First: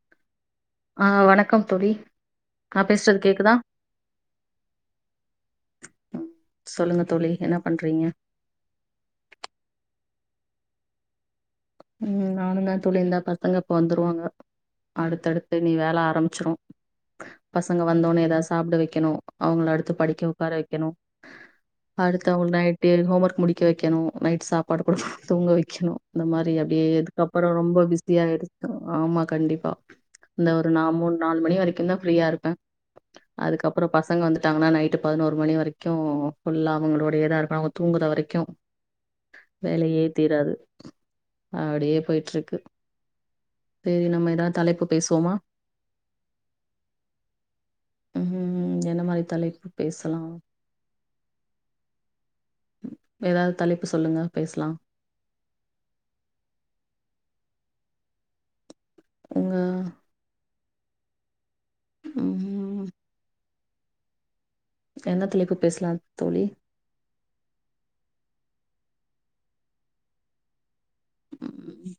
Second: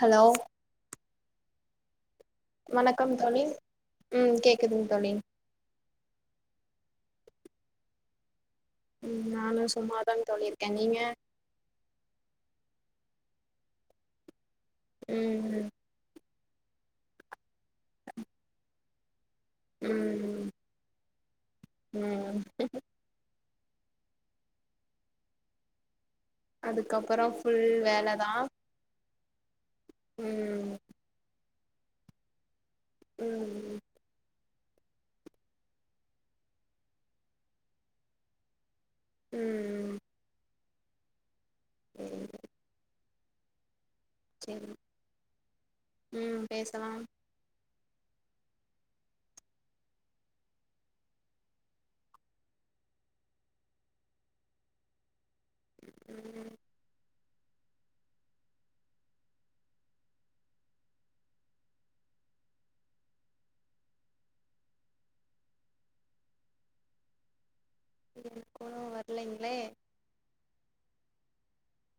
Hello ஆ வணக்கம் தோழி நா வணக்கம் பேசுறது தோழி கேக்குதா ம் கேக்குதுங் தோழி ம், சொல்லுங்க தோழி என்ன பண்றீங்க ம் நானு சும்மாதா தோழிருக்கே நீங்க ம் நானுந்தா தோழி இந்தா பசங்க இப்ப வந்துருவாங்க அடுத்தடுத்து ம் இனி வேல ஆரபிச்சிரு பசங்க வந்தோனே எதாது சாப்ட வெய்க்கணு அவங்கள அடுத்து படிக்க ம் உட்கார வைக்கணு அடுத்த ம் குட் நைட் அப்டியொ ஹோம் ஒர்க் முடிக்க வைக்கணு நைட் சாப்பாடு குடூத் தூங்க வைக்கணோ இந்த மாரி ஏ அதுக்கப்பறோ இதுக்கப்ரோ ஃபுல் ரொம்ப பிசியா வேலதா ஆயிடு ஆமா கண்டிப்பா இந்த ஒரு ம் நா மூண் நால் மணி வரிக்கு தா ஃப்ரியாருப்பே ம் அதுக்கப்றோ பசங்க வந்து த்தாங்கன்னா நைட்டு பதினோரு மணி வரைக்கு ஃபுல்லா அவங்களோடயேதா இருக்கனு அவங்க தூங்குற வரைக்கு ம் வேலையே தீராது அப்டியே ம் போய்ட்ருக்கு சேரின்னா ம் எதா செரி தலைப்பு பேசுவோமா ம் பேசலாம் ம் என்ன மாரி தலைப்பு பேசலா எதாவுது தலைப்பு சொல்லுங்க பேசலா ம் உங்க ம் என்ன தலைப்பு பேசலாந் தோழி [inaudible] வரலைங்ளே ம் ம்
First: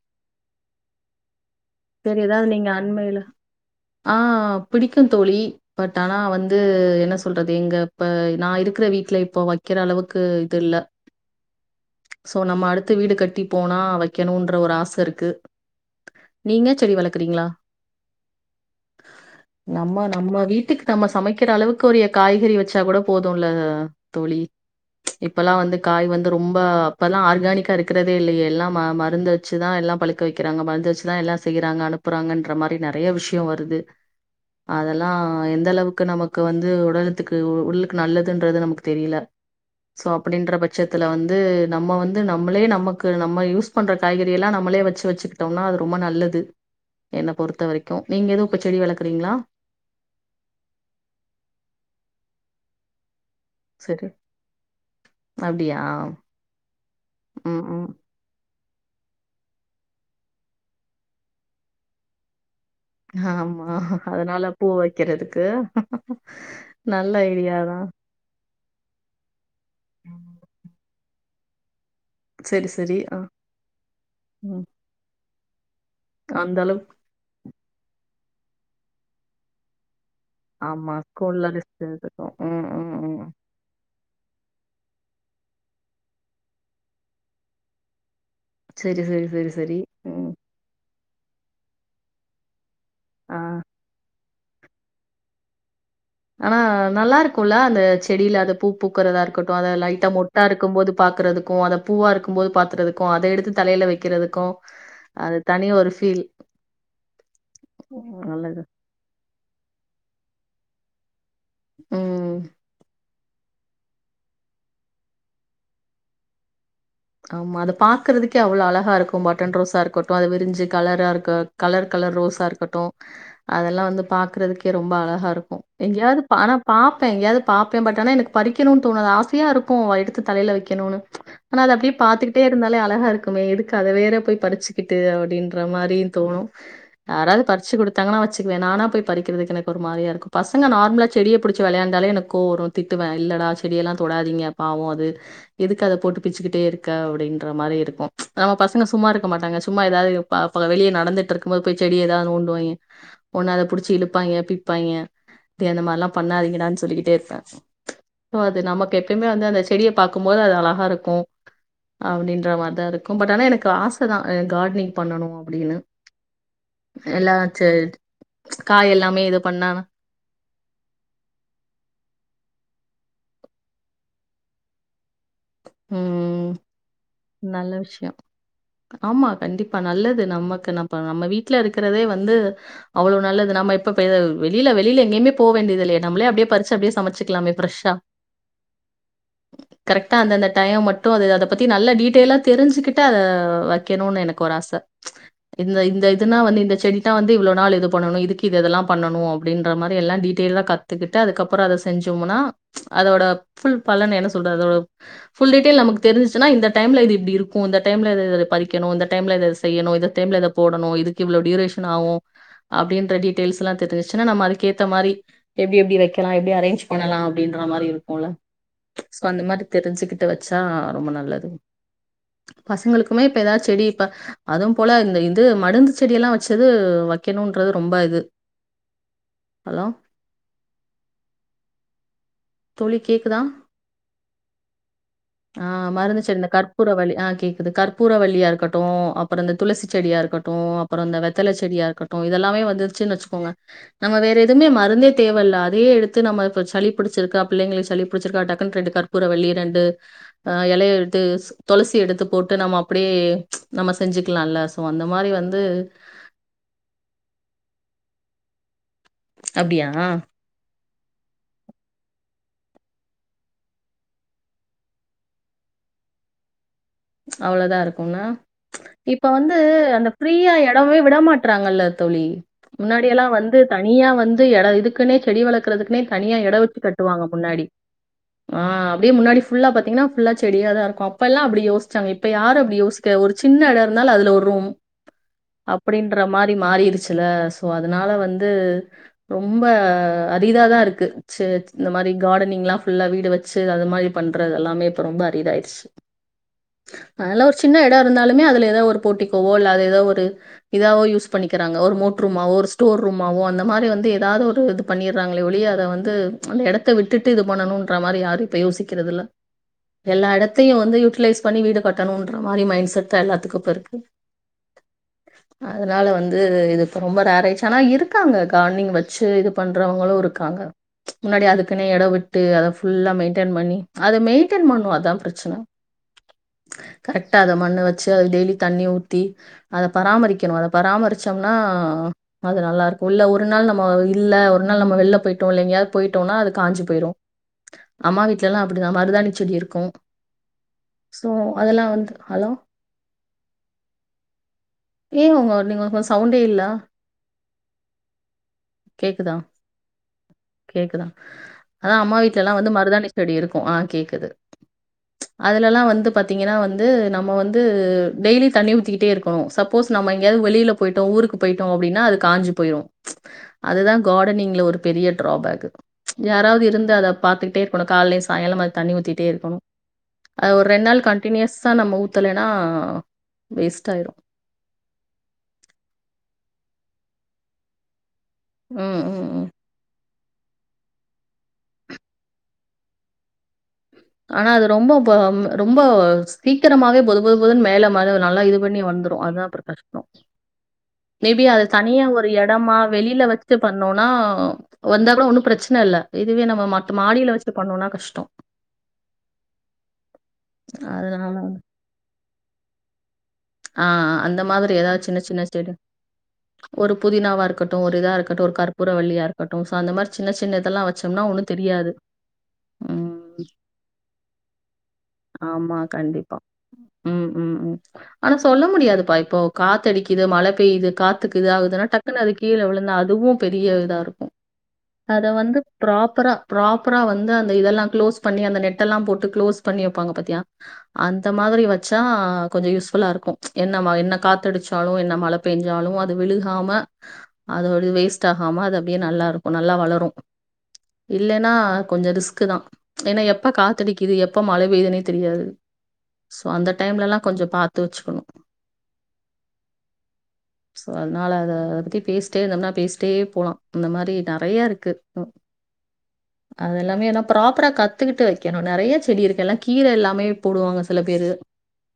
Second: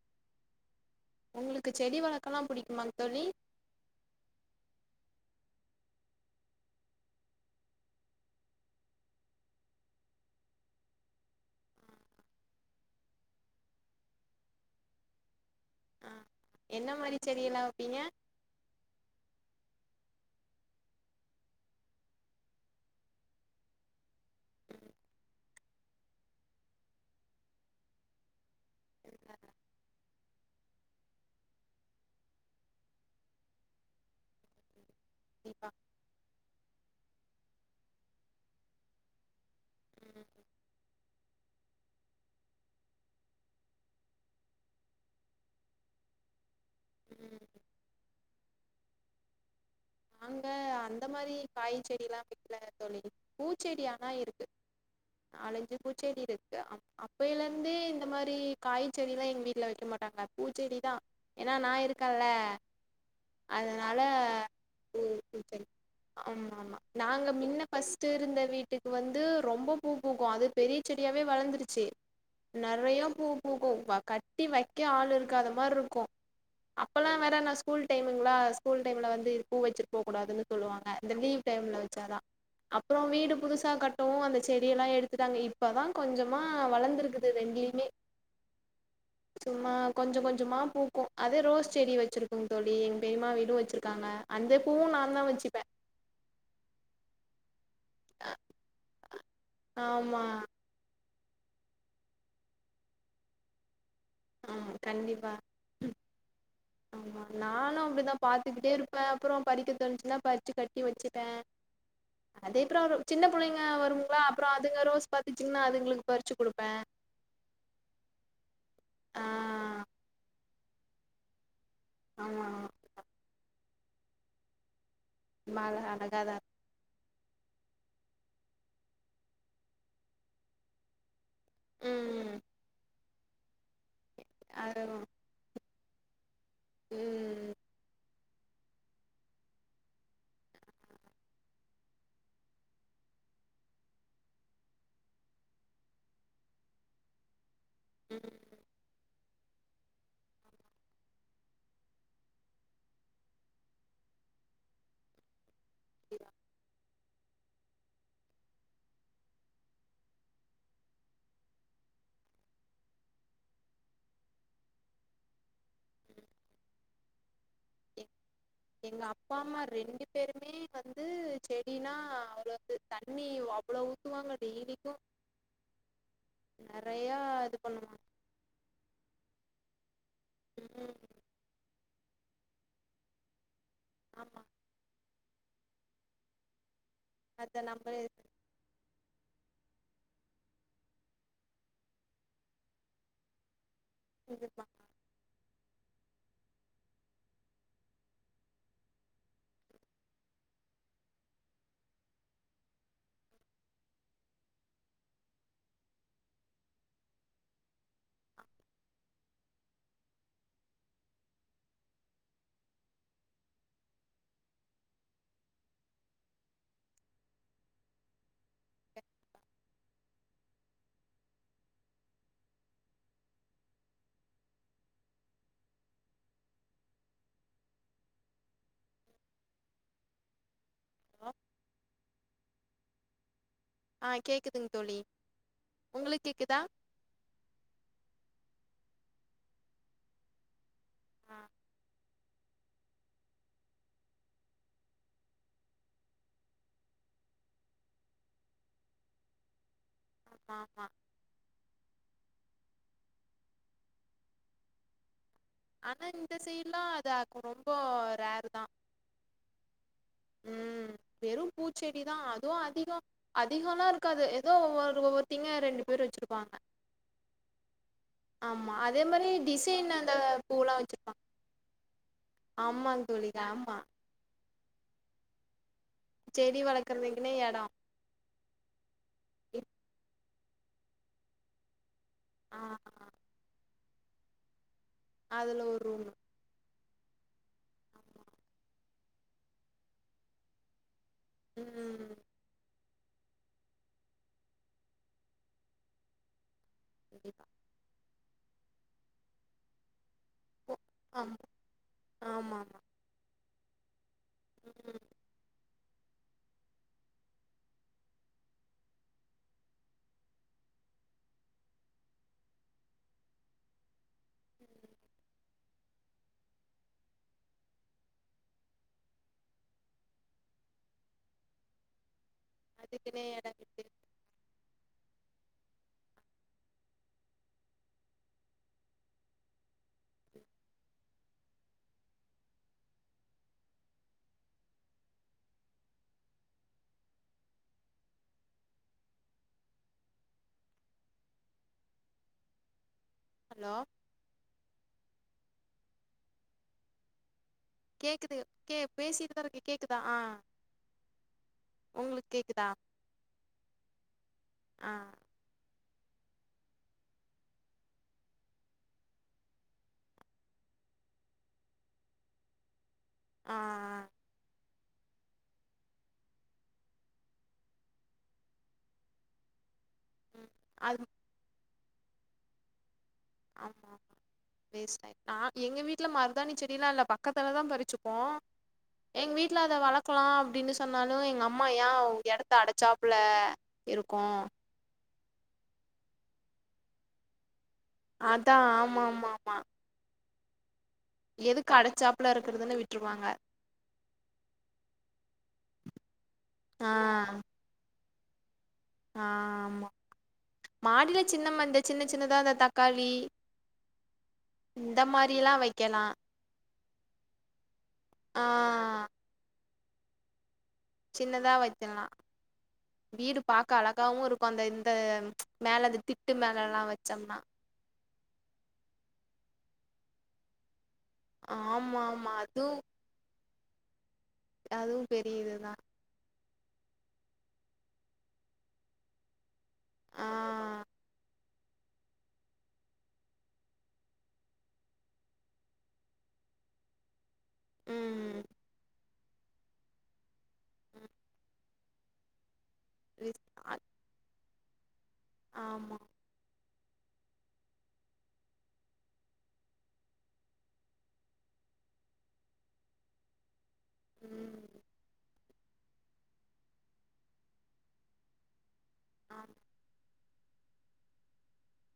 ஒங்களுக்கு செடி சேரி வளக்கலா எதாவது நீங்க புடிக்குமாங் அண்மையில தோழி ஆ பிடிக்கு தோழி பட் ஆனா வந்து என்ன சொல்றது இங்க இப்ப நா இருக்ற வீட்ல இப்போ வக்கிற அளவுக்கு இது இல்ல சோ நம்ம அடுத்து வீடு கட்டி போனா வக்கணுன்ற ஒரு ஆசருக்கு ஆ நீங்க செடி என்ன மாரி வளக்குறிங்களா செடியெல்லா வெப்பீங்க நம்ம நம்ம வீட்டுக்கு நம்ம சமைக்கிற அளவுக்கு ஒருய்ய காய்கறி வச்சா கூட போதூல்ல தோழி இப்பல்லா வந்து காய் வந்து ரொம்ப அப்பல்லா ஆர்கானிக்காருக்குறதே இல்லயே எல்லா மா மருந்து வெச்சுதா எல்லா பழுக்க வெக்கிறாங்க மருந்து வெச்சு ப்தா எல்லா செய்யிறாங்க அனுப்புறாங்கன்ற மாரி நெறய விஷ்யோ வருது அதெல்லா கண்டிப்பா எந்தளவுக் க்கு நமக்கு வந்து உடலத்துக்கு உள்ளுக்கு நல்லதுன்றது நமக்கு தெரியல சோ அப்படின்ற பட்சத் இதுல வந்து நம்ம வந்து நம்மளே நமக்கு நம்ம யூஸ் பண்ற காய்கறி எல்லா நம்மளே வெச்சு வெச்சுகிட்டோம்னா ரொம்ப நல்லது என்ன ம் பொறுத்த வரைக்கு நீங்க எது இப்ப செடி வளக்குறீங்களா நாங்க அந்த மாரி காய் செடிலா வைக்கல தோழி பூச்செடி சரி. ஆனா இருக்கு நாலஞ்சு அப்படியா? பூச்செடிருக்கு அப் ம், அப்பேய்லருந்தே ம். இந்த மாரி காய்ச்செடிலா எங்க வீட்ல வெக்க மாட்டாங்க பூச்செடிதா எனா நா இருக்க ல ஆமா. அதனால அதனால பூ வைக்கிறதுக்கு [inaudible] ஆமாமா நல்ல நாங்க ஐடியா மின்ன தான். பஸ் திருந்த வீட்டுக்கு வந்து ரொம்ப பூ பூக்கு அது பெரிய செடியாவே வளந்துருச்சு சரி, சரி. நெறைய ஆ. பூ பூக்கு வ கட்டி வைக்க ஆள் இருக்காத மாருக்கு அந்தளவுக் அப்பல்லா வேற நா ஸ்கூல் டைமுங்ளா ஸ்கூல் டைம்ல வந்து பூ வெச்சுட் போக்கூடாதுன்னு சொல்லுவாங்க ஆமா. இந்த லீவ் ஸ்கூல்ல டைம்ல ரெஸ்ட் வச்சாதா எடுத்துக்கும். ம், அப்புறோ ம், ம். வீடு புதுசா கட்டவு அந்த செடியெல்லா எடுத்துட்டாங்க இப்பதா கொஞ்சமா வளந்துருக்குது ரெண்லயுமே செரி செரி செரி செரி கொஞ்ச கொஞ்சமா பூக்கு அதே ரோஸ் செடி வச்சிருக்தோழி எங்க பொரியம்மா ஆ. வீடு வச்சிரு க்காங்க அந்த பூவும் நா தா வச்சுப்ப ஆனா நல்லா இருக்குல அந்த செடியில அது பூ பூக்குறதா இருக்கட்டு அத லைட்டா ஆமாம் மொட்டா இருக்கும் போது பாக்கறதுக்கு அத பூவா இருக்குபோது பாத்துறதுக்கு அத எடுத்து தலையில வைக்கிறது ஆமா கண்டிப்பா ஆமா நானு அப்படிதா நல்லது. பாத்துக்கிட்டே இருப் பா அப்றோ பறிக்க தோணுச்சுன்னா பறிச்சு கட்டி வச்சுப்பே ம். அதே ப்ராப்ளம் சின்ன பிள்ளைங்க வருங்களா அப்றோ அதுங்க ரோஸ் பாத்துச்சிங்கன்னா அதுங்களுக்கு பறிச்சு குடுப்பே ஆமா அத பாக்குறதுக்கே அவ்ளோ அழகா இருக்கு ஆ பட்டன் ரோஸா இருக்கட்டு அது விரிஞ்சு கலரா இருக்கு கலர் கலர் ஆமா ரோஸா இருக்கட்டு அதெல்லா வந்து பாக்கறதுக்கே ரொம்ப அழகாக இருக்கு ஆமா இருக்கு எங்கயாவது அழகாதா பானா பாப்பே எங்கயாவது பாப்பே பட் ஆனா எனக்கு பரிக்கன்னனு தோணாது ஆசையா இருக்கு எடுத்து தலையில வைக்கணும்னு ஆனா அது அப்டி இருந்தாலே அழகா இருக்குமே எதுக்கு அத வேற போய் அது பறிச்சுக்கிட்டு ம் அப்டின்ற மாதிரியு தோணு யாராவது பறிச்சு கொடுத்தாங்கன்னா வச்சுக்குவே நானா போய் பறிக்கிறதுக்கு எனக்கு ஒரு மாரியா இருக்கு பசங்க நார்மலா செடிய புடிச் விளையாண்டாலே எனக்கு கோவ வரும் ஒரு திட்டுவே இல்லடா செடியெல்லா தொடாதீங்க பாவோ அது எதுக்கு அத போட்டு பிச்சுக்கிட்டே இருக்க அப்டின்ற மாரி இருக்கு நம்ம பசங்க சும்மா இருக் க்க மாட்டாங்க சும்மா எதாவது பாப்பாங்க வெளியே நடந்துட்டு இருக்கும் போது போய் செடி ஏதாவது நேண்டுவாங்க ஒண்ணு அத புடிச்சு இழுப்பாங்க பிப்பாங்க டேய் அந்த மார்ல்லா பண்ணாதீங்கடான் சொல்லிக்கிட்டே இருப்பே ஓ அது நமக்கு எப்பைம்மே வந்து அந்த செடிய பாக்கும்போது அது அழகா இருக்கு அப்டின்ற மார்தா இருக்கும் பட் ஆனா எனக்கு ஆச தா கார்ட்னிங் பண்ணனு அப்படின்னு எல்லா செ எ காய் எல்லாமே இது பண்ணான பெருமே வந்து செடின்னா அவ்ளக்கு தண்ணி அவ்ளோ ஊத்துவாங்க டெய்லிக்கு ம் நெறையா இது நல்ல பண்ணுவாங்க விஷ்யோ ஆமா கண்டிப்பா நல்லது நமக்கு நம் ம் இப்ப நம்ம வீ ட்ல இருக்கிறதே வந்து அவ்ளோ நல்லது நம்ம இப்ப ஆமா வெளில்ல வெளில்ல எங்கேமே போ வேண்டிது இல்லையே நம்மளே அப்படியே பறுச்சு அப்டியே சமச்சுக்கலாமே அத ஃபிரஷ்ஷா நம்மளே கரெக்டா அந்த அந்த டைம் மட்டு அது அத பத்தி நல்லா டீட்டெயலா தெரிஞ்சுக்கிட்ட அத வைக்கணுன் எனக் இது ஒரு ஆச இந்த இந்த இதுனா வந்து இந்த செடி தா வந்து இவ்வளோ நாள் இது பண்ணனு இதுக்கு இது இததல்லா பண்ணனு அப்படின்ற மாரி எல்லா டீடையயா கத் த்துக்கிட்டு அதுக்கு அப்புற அத செஞ்சோம்னா அதோட ஃபுல் பலன் என்ன சொல்றது அதோட ஃபுல் டீட்டியல் நமக்கு தெரிஞ்சுச்சுன்னா இந்த டைம்ல இது இப்படி இருக்கு இந்த டைம்ல இது இது இது பறிக்கணு இந்த டைம்ல இது இது செய்யணு இந்த டைம்ல இத போடணு இதுக் இவ்வளோ டியூரேஷன் ஆவு அப்டின்ற டீட்டெய்ல்ஸ் எல்லா தெ தெரிஞ்ச்சுன்னா நம்ம அதுக்கு ஏத்த மாரி எப்டி எப்டி வெக்கலா எப்டி அரேஞ்ச் பண்ணலா அப்படின்ற மாரி இருக்குல்ல சோ அந்த மாரி தெரிஞ்சுக்கிட்டு வச்சா ரொம்ப நல்லது பசங்களுக்குமே இப்ப எதாவ் செடி இப்ப அதுவும் போல இந்த இது மடுந்து செடிய எல்லா வச்சது வைக்கணுன்றது ரொம்ப இது ஹலோ ஆ தோழி கேக்குதா ஆ கேக்குதுங் தோழி உங்களுக் கேக்குதா பூர வள்ளி ஆ கேக்குது கற்பூர வள்ளியா இருக்கட்டு அப்புற இந்த துளசி செடியா இருக்கட்டு அப்புற இந்த ஆ வெத்தல செடியா இருக்கட் டு இதெல்லாமே வந்துருச்சு வச்சுக்கோங்க நம்ம வேற எதும்மே மருந்தே தேவ இல்ல அதையே எடுத்து நம்ம இப்ப சளிப்பிடிச் சுருக்கா பிள்ளைங்களுக் சளி புடிச்சிருக்கா டக்குன் ரெண்டு கற்பூர வள்ளி ரெண்டு் ஆமா ஆமா இலைய எடு த்து துளசி எடுத்து போட்டு நம்ம அப்டியே நம்ம செஞ்சுக்கலால சோ அந்த மாரி வந் ஆனா இந்த சைடுல்லா அது ரொம்போ ரேருதா அப்டியா வெறு பூச்செடி தா அதுவு அதிகோ அதிகோலா இருக்காது எதோ ஒவ்வொரு ஒவ்வொருத்திங்க ரெண்டு பேரு வச்சிருப்பாங்க அவ்ளோதா இருக்கு என்ன ஆமா அதே இப்ப மாரி வந்து டிசைன் அந்த ஃப்ரீயா பூலா எடமே வச்சிருப்பாங்க விடமாட்றாங்கல்ல தோழி ஆமாங் முன்னாடியெல்லா தோழி வந்து ஆமா தனியா வந்து எட இதுக்குன்னே செடி வளர்க்குறதுக் னே தனியா எட செடி வச்சு கட்டுவாங்க வளக்கறதுக்குன்னே எடோ முன்னாடி ஆ அப்டியே முன்னாடி ஃபுல்லா பாத்தீங்கன்னா ஃபுல்லா செடியாதா இருக்கு அப்பல்லா அப்டி யோசிச்சாங்க இப்ப யாரு ஆ அப்டி யோசி க ஒரு சின்ன எட இருந்தாலு அதுல ஒரு ரூம் அதுல ஒரு ரூமு அப்டின்ற மாரி மாறிருச்சுல சோ அதனால வந்து ரொம்ப அதிதா தா இருக்கு ச இந்த மாரி ம் கார்டன் நீங்கலா ஃபுல்லா வீடு வச்சு அது மாரி பண்றது எல்லாமே இப்ப ரொம்ப அரிதாயிருச்சு அதனால கண்டிப்பா ஒரு சின்ன எட இருந்தாலுமே அதுல எதோ ஒரு போட்டிக்கோவோ அல்ல அது எதோ ஒரு ஓ இதாவோ யூஸ் ஆமா பண்ணிக்கிறாங்க ஒரு மோட் ரூம்மாவோ ஒரு ஆமாமா ஸ்டோர் ரூம்மாவோ அந்த மாரி வந்து தாது ஒரு இது ம் பண்ணிறாங்களே ஒழிய அர வந்து அந்த எடத்த விட்டுட்டு இது பண்ணணுன்ற மாரி யாரும் இப்ப யோசிக்கிறது இல்ல எல்லா எடத்தையு வந்து யூட்டிலைஸ் பண்ணி வீடு கட்டணுன்ற மாரி மைண் செட் தா எல்லாத்துக்கு இப்ப இருக்கு ம் ம் அதுனால வந்து இது இப்ப ரொம்ப நேர் ஆயிச்சு ஆனா இருக்காங்க கார்னிங் வச்சு இது பண்றவங்களு இருக்காங்க முன்னாடி அதுக்குன்னே எட விட்டு அத ஃபுல்லா அதுக்குன்னே எடோ மெயிடென் பண்ணி விட்டு அத மெயிடேன் பண்ணு அதா ப்ரச்சன கரெக்டா அத மண்ண வச்சு அது டெய்லி தண்ணிய ஊத்தி அத பராமரிக்கணு அத பராமரிச்சோம்னா நல்ல அது நல்லாருக்கூ இல்ல ஒரு நாள் நம்ம இல்ல ஒரு நாள் நம்ம வெள்ல போயிட்டோ இல்ல எங்கயாது போயிட்டோனா அது காஞ்சி போய்ரூ அம்மா வீட்லலா அப்புடிதா மருதாணி செடி இருக்கூ சோ அதெல்லா வந்து ஹலோ ஹலோ ஏ உங்க நீங்க உங்க சவுண்டே இல்ல கேக்குது கே கேக்குதா பேசிட்டுதா இருக்கே கேக்குதா ஆ கேக்குதா அதா அம்மா உங்களுக்கு வீட்லலா கேக்குதா வந்து மருதாணி செடி இருக்கூ ஆ கேக்குது ஆ கெல்லா வந்து பாத்தீங்கன்னா வந்து நம்ம வந்து டெய்லி தண்ணி ஊத்திக்கிட்டே இருக்கணு சப்போஸ் நம்ம எங்கயாது வெளியில போய்ட்டோ ஊருக்கு போயிட்டோ அப்டினா அது காஞ்சு போய்ரு ஆ அதுதா ஆ காடனிங்ல ஒரு பெரிய டிராபேகு யாராவது இருந்து அத பாத்துக்கிட்டே இருக்கணு கால்லயு சாயங்காலமு அது தண்ணி ஊத்திட்டே இருக்கணு அது ஒரு ரெண் நாள் கண்டினியூஸா நம்ம ஊத்தலேனா ஆமாமா வேஸ்டாய்ட் ஆ எங்க வீட்ல மருதாணி செடிலா இல்ல பக்கத்துலதா பறிச்சுப்போ ம், ம், எங் ம். வீட்ல த வளக்கலா அப்டின்னு சொன்னாலு எங்க அம்மா ஏ எடத்த அடைச்சாப்ல ஆனா அது ரொம்ப பம் ரொம்ப சீக்கரமாவே பொது பொது பொதுன் மேல வலு நல்லா இது அதான் பண்ணி ஆமாம் வந்துரு ஆமாம் அதா அப்பறோ ஆமாம் கஷ்டோ மேபி அத எதுக்கு தனியா ஒரு அடைச்சாப்புல எடமா இருக்கிறதுன்னு வெளில விட்டுருவாங்க வச் சு பண்ணோனா வந்தா கூட ஒன்னு பிரச்சன இல்ல இதுவே நம்ம ஆ மத்த மாடில வஸ்டு பண்ணோனா கஷ்டோ ஆ ஆமா மாடில அதனால சின்னமா இந்த சின்ன சின்னதா இந்த தக்காளி ஆ ஆ அந்த மாதிரி ஏதா இந்த சின்ன சின்ன மாதிரிலாம் ஸ்டேடு வைக்கலாம் ஒரு புதினாவா இருக்கட்டு ஒரு இதா ஆ இருக்கட்டு ஒரு கற்பூர வள்ளியா இருக்கட்டு சோ அந்த மாரி சின்ன சின்ன இதெல்லா வச்சோம்னா ஒன்னு சின்னதா தெரியாது வைக்கலா ம் வீடு பாக்க அழகாவு இருக்கொ அந்த இந்த ஆமா மேல இது திட்டு கண்டிப்பா மேலலா வ ம் ச்சம்னா ம் ம் அது சொல்ல முடியாதுபா இப்போ காத்து அடிக்குது மழ பெய்யிது காத்துக்கு இது ஆகுதுன்னா ஆமாம் டக்குனு அது ஆமாம் கீழ அதுவும் விழுந்து அ துவு பெரிய இதா இருக்கூ அதுவும் அத பெரிய வந்து இதுதான் ப்ராப்பரா ப்ராப்பரா வந்து அந்த இதெல்லா க்ளோஸ் பண்ணி அந்த நெட்டெல்லா போட்டு க்ளோஸ் பண்ணி வைப்பாங்க பாத்தியா ஆ அந்த மாதிரி வச்சா கொஞ்சோ யூஸ் ஃபுல்லா இருக்கூ என்ன மா என்ன காத்து அடிச்சாலு என்ன மழ பேஞ்சாலு அது விழுகாம அது ஒடி வேஸ்ட் ம். ஆகாம அது அப்டியே நல்லா இருக்கூ நல்லா வளரு இல்லன்னா கொஞ்சோ ரிஸ்குதா ஏனா ரிஸ் எப்ப அத் காத்தடிக்கிது எப்ப மழ பெய்துனே தெரியாது ஆமா. சோ அந்த டைம்லலா கொஞ்சோ பாத்து வச்சுக்கணு ஸோ அதுனால அத அத பத்தி பேசிட்டே இருந்தோனா பேசிட்டே போலா அந்த மாரி நெறையா ம். இருக்கு அதெல்லாமே ஏன்னா ப்ராப்பரா கத்துக்கிட்டு வைக்கணு நெறைய செடி இருக்கு ஆமா. எல்லா கீர எல்லாமே போடுவாங்க சில பேரு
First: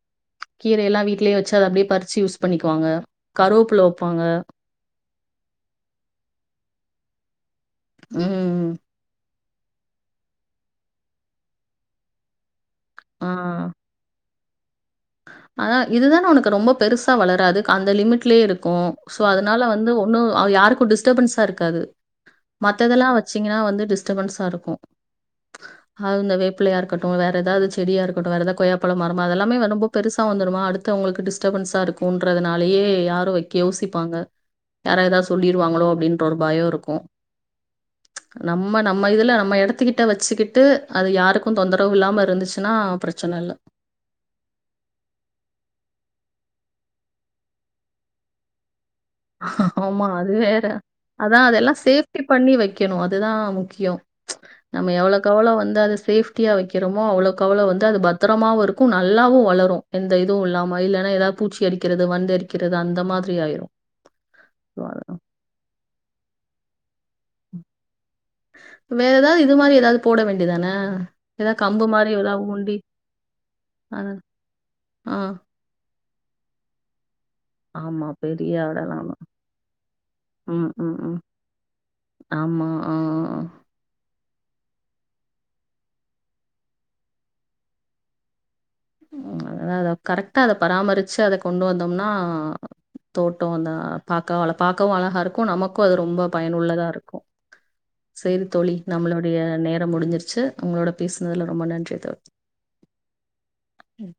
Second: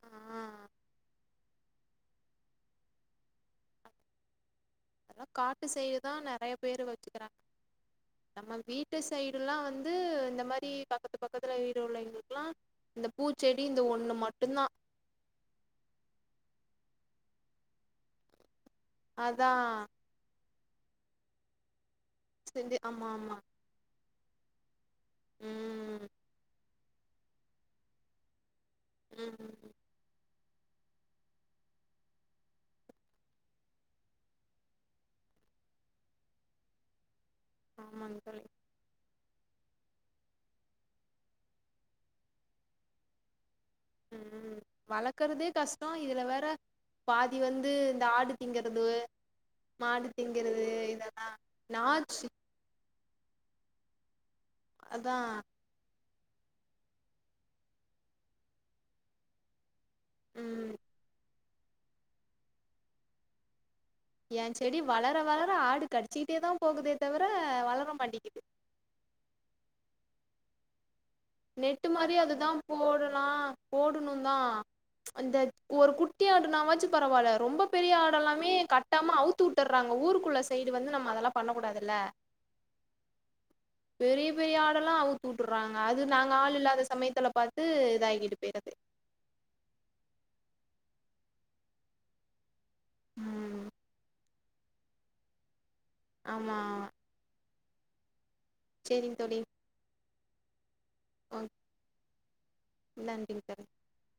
ஆ கீரை எல்லா வீட்லே வச்சு அப்டியே பரிச்சு யூஸ் பண்ணிக்குவாங்க கருவாப்புள்ள வைப்பாங்க அதல்லா காட்டு செய்யதா நெறைய பேரு வச்சுக்கிறாங்க ம் நம்ம வீட்டு சைடுல்லா வந்து இந்த மாரி பக்கத்து பக்கத்துல வீடு உள்ளவங்களுக்கெல்லா இந்த பூச்செடி இந்த ஒண்ணு மட்டுந்தா அதா இதுதான உனக்கு ரொம்ப பெருசா வளராது அந்த லிமிட்லேயே இருக்கு சோ அதனால அதான் வந்து இன்னு யாருக்கு டிஸ்டபன்ஸா இருக்காது செஞ்சு மத்ததுல்லா ஆமா, ஆமா. வச்சீங்கன்னா வந்து டிஸ்டபன்ஸா இருக்கு ம். அது இந்த வேப்பிலையா இருக்கட்டு வேற ஏதாது செடியா இருக்கட்டு வேற ஏதாது கொய்யாப்பழம் மரம் ம். அதெல்லாமே வரும்போ பெருசா வந்துடுமா அடுத்தவங்களுக்கு டிஸ்டபன்ஸா இருக்குக்குன்றதுனாலேயே யாரும் வைக்க யோசிப்பாங்க யாரா எதா சொல்லிருவாங்களோ அப்டின்ற ஒரு பயோ இருக்கு ஆமாங் தோழி நம்ம நம்ம இதில்ல நம்ம எடத்துக்கிட்ட வச்சுக்கிட்டு அது யாருக்கு தொந்தரவு இல்லாம இருந்துச்சுன்னா பிரச்சன இல்ல ம் வளர்க்குறதே கஷ்டோ இதுல வேற பாதி வந்து இந்த ஆடு திங்குறது ஆமா அது வேற அதா அதெல்லா சேஃப்டி நாச்சு பண்ணி வைக் வைக்கணு அதுதா முக்கியோ நம்ம எவ்ளோக் அதான். எவ்ளோ வந்து சேஃப் சேஃட்டியா வைக்கிறோமோ அவ்ளோக்கு அவ்ளோ வந்து அது பத்திரமாவு இருக்கு நல்லாவு வளரு எந்த இதுவு ம். இல்லாம இல்லன்னா ஏதாது பூச்சி அடிக்கிறது வண்டு அரிக்கிறது அந்த மாரி ஆயிரு என் செடி வளர வளர ஆடு கடிச்சிக்கிட்டே தா போகுதே தவிர வளர மாட்டிக்குது வேற ஏதாவது இது மாரி ஏதாது போட வேண்டியதான நெட்டு மாரி அதுதா போடலா அ போடணு தான் ஆ. அந்த ஒரு குட்டி‌ஆண்டு நா வச்சு பரவால்ல ரொம்ப பெரிய ஆமா. ஆட எல்லாமே பெரிய கட்டாம ஆடலாமா. அவுத்து வுட்டுறாங்க ஊருக்குள்ள ம், சைடு வந்து ம், நம்ம ம். அதெல்லா பண்ண கூடாதுல்ல ஆமா ஆ ஆ ஆ பெரிய பெரிய ஆடெல்லா அவுத்துட்றாங்க அது அது நாங்க ஆள் இல்லாத சமயத்துல பாத்து இதாங்கிட்டு போய்றது ம் அதா அத கரெக்டா அத பராமரிச்சு அத கொண்டு வந்தோம்னா தோட்டோ ம் அந்த பாக்க பார்க்கவு அழகா இருக்கு நமக்கு அது ரொம்ப ஆமா பயனுள்ளதா இருக்கு சேரி தோழி சரிங்க நம்மளுடைய தோழி நேரோ முடிஞ்சிருச்சு உங்களோட பேசுனதுல ரொம்ப நன்றி தோழி நன்றி தோழி ம்